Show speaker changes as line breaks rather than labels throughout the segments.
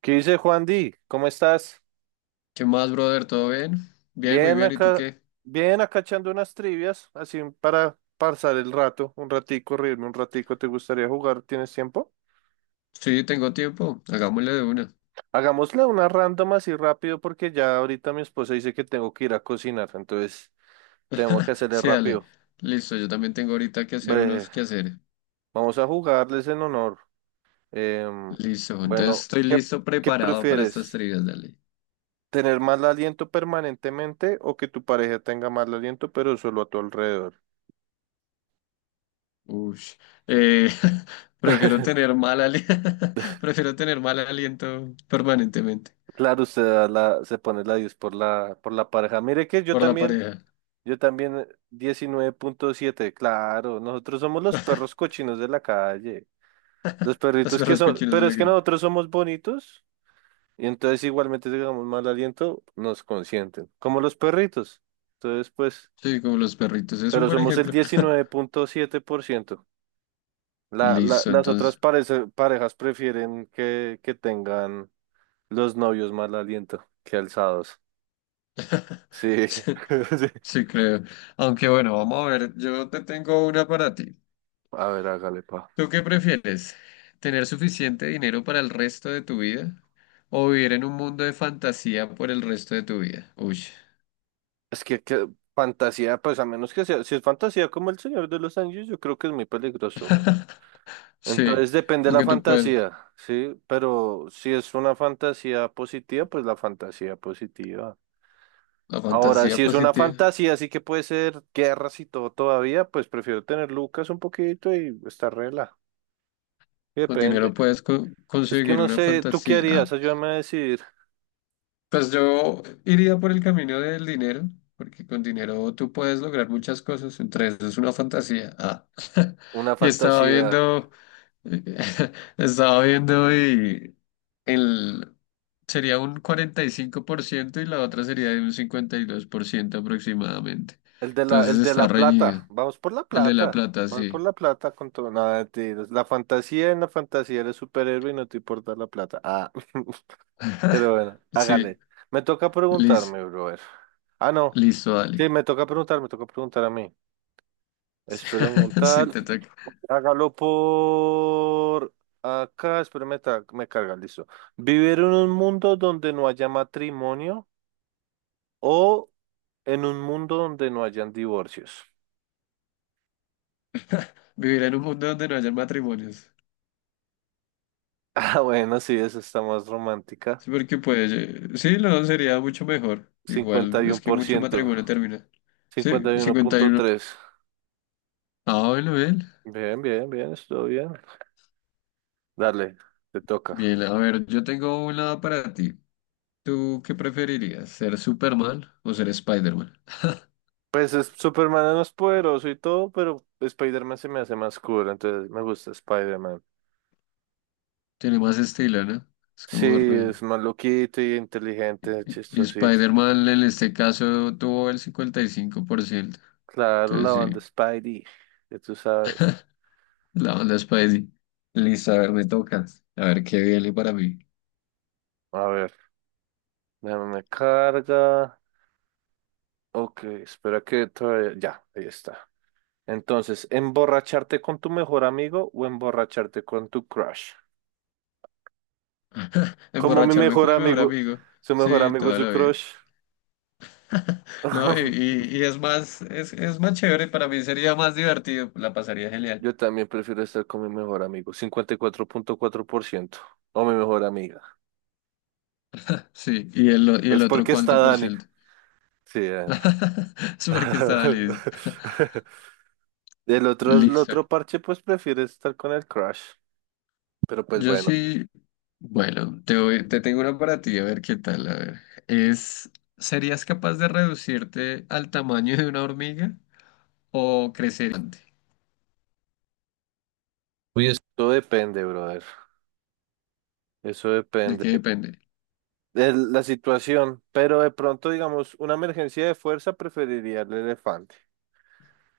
¿Qué dice Juan Di? ¿Cómo estás?
¿Qué más, brother? ¿Todo bien? Bien, muy
Bien
bien. ¿Y tú
acá,
qué?
bien acá echando unas trivias, así para pasar el rato, un ratico, reírme un ratico. ¿Te gustaría jugar? ¿Tienes tiempo?
Sí, tengo tiempo. Hagámosle de una.
Hagámosle una random así rápido porque ya ahorita mi esposa dice que tengo que ir a cocinar, entonces tengo que hacerle
Sí, dale.
rápido.
Listo, yo también tengo ahorita que hacer
Bre-
unos quehaceres.
Vamos a jugarles en honor. Em,
Listo, entonces
bueno,
estoy listo,
¿qué
preparado para estas
prefieres?
trivias, dale.
¿Tener mal aliento permanentemente o que tu pareja tenga mal aliento pero solo a tu alrededor?
Ush. Eh, prefiero tener prefiero tener mal aliento permanentemente
Claro, usted da se pone la 10 por por la pareja. Mire que
por la pareja.
yo también 19,7. Claro, nosotros somos los perros cochinos de la calle, los
Las
perritos que
perras
son,
cochinas de
pero
la
es que
calle.
nosotros somos bonitos y entonces igualmente si digamos mal aliento, nos consienten, como los perritos. Entonces, pues,
Sí, como los perritos, es un
pero
buen
somos el
ejemplo.
19,7%.
Listo,
Las otras
entonces.
parejas prefieren que tengan los novios mal aliento que alzados. Sí.
Sí, creo. Aunque bueno, vamos a ver, yo te tengo una para ti.
A ver, hágale, pa.
¿Tú qué prefieres? ¿Tener suficiente dinero para el resto de tu vida o vivir en un mundo de fantasía por el resto de tu vida? Uy,
Es que fantasía, pues a menos que sea, si es fantasía como El Señor de los Anillos, yo creo que es muy peligroso, güey.
sí,
Entonces depende de la
aunque tú puedes,
fantasía, ¿sí? Pero si es una fantasía positiva, pues la fantasía positiva.
la
Ahora,
fantasía
si es una
positiva.
fantasía, así que puede ser guerras y todo todavía, pues prefiero tener Lucas un poquito y estar rela.
Con
Depende.
dinero puedes
Es que
conseguir
no
una
sé, ¿tú qué
fantasía. Ah.
harías? Ayúdame a decidir
Pues yo iría por el camino del dinero, porque con dinero tú puedes lograr muchas cosas, entre eso es una fantasía. Ah.
una
Y estaba
fantasía.
viendo, estaba viendo el, sería un 45% y la otra sería de un 52% aproximadamente.
El de
Entonces
el de
está
la
reñido.
plata. Vamos por la
El de la
plata.
plata,
Vamos por
sí.
la plata con todo. Nada, mentiras. La fantasía en la fantasía eres superhéroe y no te importa la plata. Ah, pero bueno,
Sí,
hágale. Me toca
lis-
preguntarme, brother. Ah, no.
listo, dale.
Sí, me toca preguntar a mí. Espero
Sí,
preguntar.
te toca.
Hágalo por acá. Espérame, me carga, listo. ¿Vivir en un mundo donde no haya matrimonio o en un mundo donde no hayan divorcios?
Vivir en un mundo donde no haya matrimonios.
Ah, bueno, sí, esa está más romántica.
Sí, porque pues, sí, no, sería mucho mejor.
Cincuenta
Igual,
cincuenta y
es que
por
mucho
ciento,
matrimonio termina. Sí,
cincuenta y uno
cincuenta y
punto
uno
tres.
Ah, bueno, bien.
Bien, bien, bien, estuvo bien. Dale, te toca.
Bien, a ver, yo tengo una para ti. ¿Tú qué preferirías? ¿Ser Superman o ser Spider-Man?
Pues es, Superman no es poderoso y todo, pero Spider-Man se me hace más cool, entonces me gusta Spider-Man.
Tiene más estilo, ¿no? Es
Sí,
como...
es más loquito y inteligente,
Y
chistosito.
Spider-Man en este caso tuvo el 55%.
Claro, la
Entonces
banda
sí,
Spidey, ya tú sabes.
la onda Spidey. Listo, a ver, me toca. A ver, qué viene para mí.
A ver, déjame me carga. Ok, espera que todavía... Ya, ahí está. Entonces, ¿emborracharte con tu mejor amigo o emborracharte con tu crush? Como mi
Emborracharme
mejor
con mi mejor
amigo,
amigo.
su mejor
Sí,
amigo es
toda
su
la
crush.
vida. No, y, y- y es más, es más chévere, para mí sería más divertido, la pasaría genial.
Yo también prefiero estar con mi mejor amigo, cincuenta y cuatro punto cuatro por ciento o mi mejor amiga.
Sí, y y el
Es
otro
porque está
cuánto por
Dani.
ciento.
Sí.
Es porque estaba listo.
El
Listo.
otro parche, pues prefiere estar con el crush. Pero pues
Yo
bueno,
sí, bueno, te tengo una para ti, a ver qué tal, a ver. Es, ¿serías capaz de reducirte al tamaño de una hormiga o crecer gigante?
uy, depende, brother. Eso
¿De
depende.
qué depende?
La situación, pero de pronto, digamos, una emergencia de fuerza preferiría el elefante.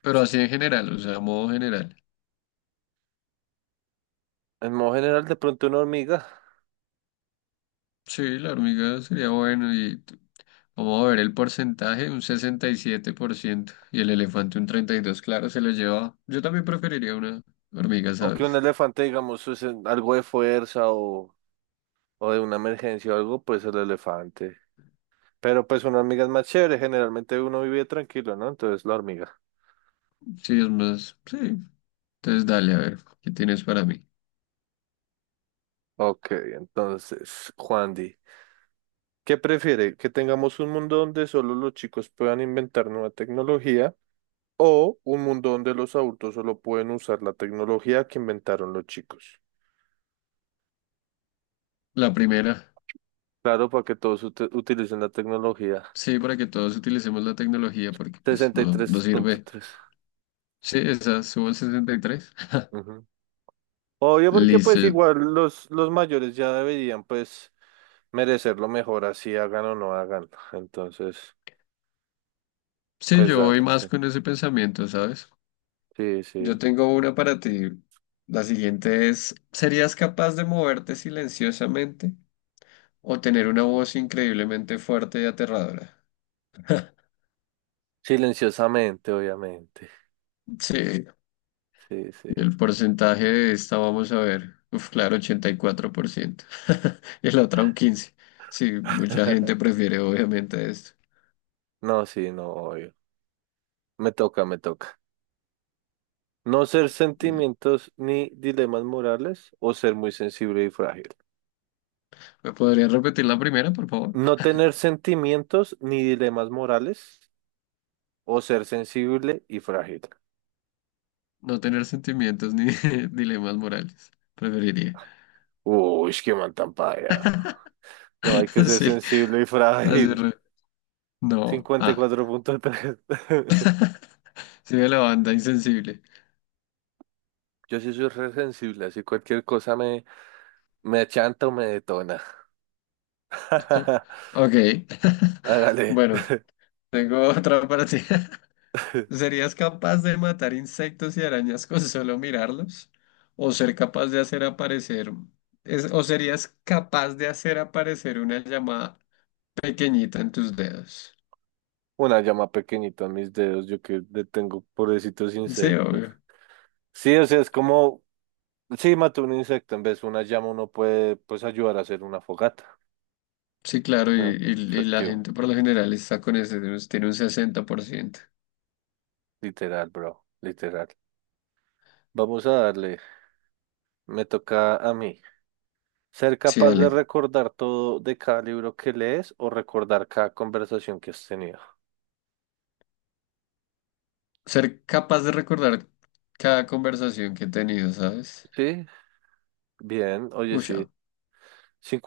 Pero así en general, o sea, a modo general.
En modo general, de pronto una hormiga,
Sí, la hormiga sería bueno. y Vamos a ver el porcentaje, un 67%. Y siete por ciento y el elefante un 32%. Claro, se lo lleva. Yo también preferiría una hormiga,
aunque un
¿sabes?
elefante, digamos, algo de fuerza o de una emergencia o algo, pues el elefante. Pero pues una hormiga es más chévere, generalmente uno vive tranquilo, ¿no? Entonces la hormiga.
Sí, es más. Sí. Entonces dale, a ver, ¿qué tienes para mí?
Ok, entonces, Juan Di, ¿qué prefiere? ¿Que tengamos un mundo donde solo los chicos puedan inventar nueva tecnología o un mundo donde los adultos solo pueden usar la tecnología que inventaron los chicos?
La primera.
Claro, para que todos utilicen la tecnología.
Sí, para que todos utilicemos la tecnología, porque pues no, no sirve.
63.3.
Sí, esa, subo al 63.
Ujú. Obvio, porque pues
Listo.
igual los mayores ya deberían pues merecer lo mejor, así hagan o no hagan. Entonces,
Sí,
pues
yo voy
darle, sí.
más con ese pensamiento, ¿sabes?
Sí,
Yo
sí.
tengo una para ti. La siguiente es, ¿serías capaz de moverte silenciosamente? ¿O tener una voz increíblemente fuerte y aterradora?
Silenciosamente, obviamente.
Sí,
Sí, sí.
y el porcentaje de esta, vamos a ver. Uf, claro, 84%, y la otra un 15%. Sí, mucha gente prefiere obviamente esto.
No, sí, no, obvio. Me toca, me toca. No ser sentimientos ni dilemas morales o ser muy sensible y frágil.
¿Me podrías repetir la primera, por favor?
No tener sentimientos ni dilemas morales o ser sensible y frágil.
No tener sentimientos ni dilemas morales. Preferiría.
Uy, qué mal tan paila. No, hay que ser
Sí,
sensible y
así
frágil.
no,
cincuenta y
ah.
cuatro punto tres.
Sí, de la banda insensible.
Yo sí soy re sensible, así cualquier cosa me, me achanta o me detona.
Ok.
Hágale.
Bueno, tengo otra para ti. ¿Serías capaz de matar insectos y arañas con solo mirarlos? ¿O ser capaz de hacer o serías capaz de hacer aparecer una llamada pequeñita en tus dedos?
Una llama pequeñita en mis dedos, yo que le tengo pobrecitos
Sí,
insectos.
obvio.
Sí, o sea, es como, sí, mató un insecto, en vez de una llama uno puede, pues, ayudar a hacer una fogata.
Sí, claro,
No, no es
y la
efectivo.
gente por lo general está con ese, tiene un 60%.
Literal, bro, literal. Vamos a darle. Me toca a mí. Ser
Sí,
capaz de
dale.
recordar todo de cada libro que lees o recordar cada conversación que has tenido.
Ser capaz de recordar cada conversación que he tenido, ¿sabes?
Sí, bien, oye,
Uy,
sí.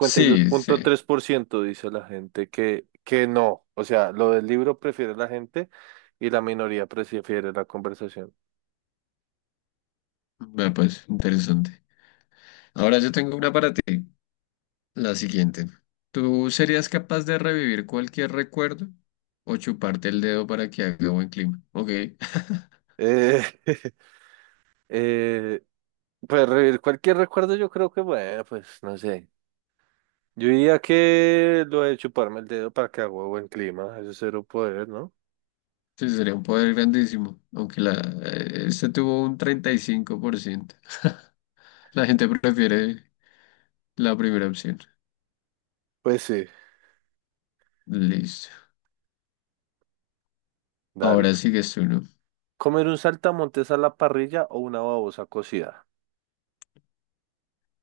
sí, sí.
dice la gente que no. O sea, lo del libro prefiere la gente y la minoría prefiere la conversación.
Bueno, pues interesante. Ahora yo tengo una para ti. La siguiente. ¿Tú serías capaz de revivir cualquier recuerdo o chuparte el dedo para que haga buen clima? Ok,
Eh, eh, pues revivir cualquier recuerdo, yo creo que, bueno, pues no sé. Yo diría que lo de chuparme el dedo para que haga buen clima, eso es cero poder, ¿no?
sí, sería un poder grandísimo, aunque este tuvo un 35%. La gente prefiere la primera opción.
Pues sí.
Listo.
Dale.
Ahora sigues tú, ¿no?
¿Comer un saltamontes a la parrilla o una babosa cocida?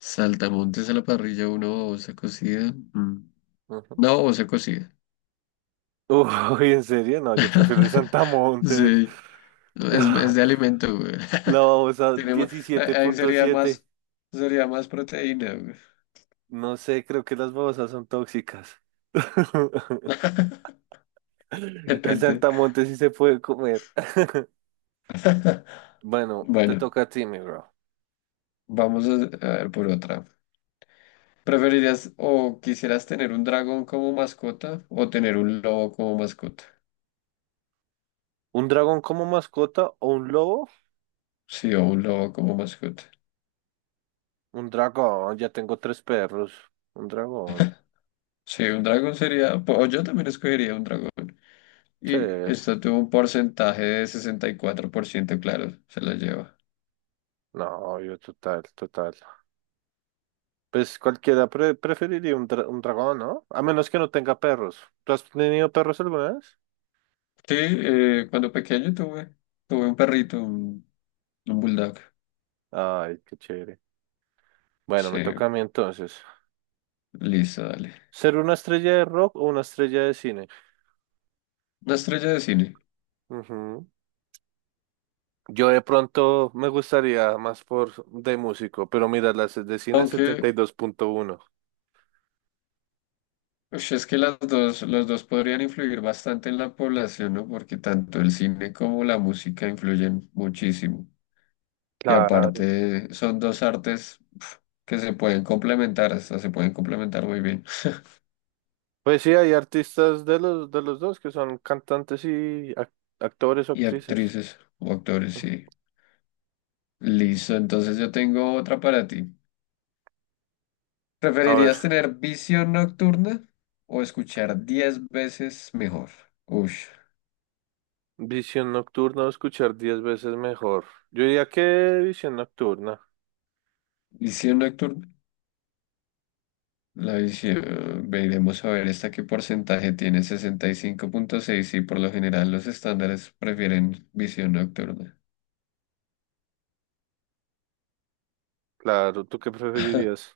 Saltamontes a la parrilla, una babosa cocida. Mm.
Ujú.
Una babosa cocida.
Uy, ¿en serio? No, yo prefiero el saltamontes.
Sí, es de alimento, güey.
La babosa
Tiene ma- ahí
diecisiete
ahí
punto siete.
sería más proteína, güey.
No sé, creo que las babosas son tóxicas. El
Depende.
saltamontes sí se puede comer. Bueno, te
Bueno,
toca a ti, mi bro.
vamos a ver por otra. ¿Preferirías o quisieras tener un dragón como mascota o tener un lobo como mascota?
¿Un dragón como mascota o un lobo?
Sí, o un lobo como mascota.
Un dragón, ya tengo tres perros. Un dragón.
Sí, un dragón sería, o yo también escogería un dragón.
Sí.
Y esto tuvo un porcentaje de 64%, claro, se la lleva.
No, yo total, total. Pues cualquiera preferiría un dragón, ¿no? A menos que no tenga perros. ¿Tú has tenido perros alguna vez?
Sí, cuando pequeño tuve un perrito, un bulldog.
Ay, qué chévere. Bueno,
Sí,
me toca a mí entonces.
listo, dale.
¿Ser una estrella de rock o una estrella de cine?
Una estrella de cine.
Ujú. Yo de pronto me gustaría más por de músico, pero mira, las de cine setenta y
Aunque
dos punto uno.
ush, es que los dos podrían influir bastante en la población, ¿no? Porque tanto el cine como la música influyen muchísimo. Y
Claro.
aparte son dos artes pf, que se pueden complementar, hasta se pueden complementar muy bien.
Pues sí, hay artistas de de los dos que son cantantes y actores o
Y
actrices.
actrices o actores, sí. Listo, entonces yo tengo otra para ti.
A ver.
¿Preferirías tener visión nocturna o escuchar 10 veces mejor? Ush,
Visión nocturna o escuchar diez veces mejor. Yo diría que visión nocturna.
visión nocturna. La visión, veremos a ver esta qué porcentaje tiene, 65.6 y cinco punto seis, y por lo general los estándares prefieren visión nocturna.
Claro, ¿tú qué preferirías?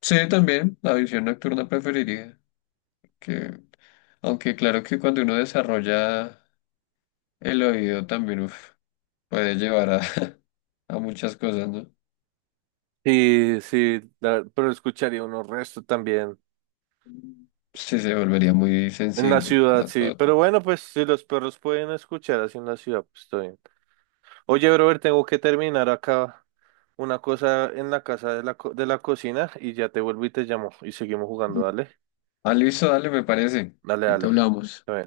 Sí, también la visión nocturna preferiría, que aunque claro que cuando uno desarrolla el oído también uf, puede llevar a, a muchas cosas, ¿no?
Sí, sí, pero escucharía unos resto también.
Sí, se volvería muy
En la
sensible
ciudad,
a
sí.
todo
Pero
tipo.
bueno, pues si los perros pueden escuchar así en la ciudad, pues estoy bien. Oye, Robert, tengo que terminar acá una cosa en la casa de de la cocina y ya te vuelvo y te llamo y seguimos jugando,
Mm.
dale.
Ah, listo, dale, me parece.
Dale, dale.
Ahorita hablamos.
Está bien.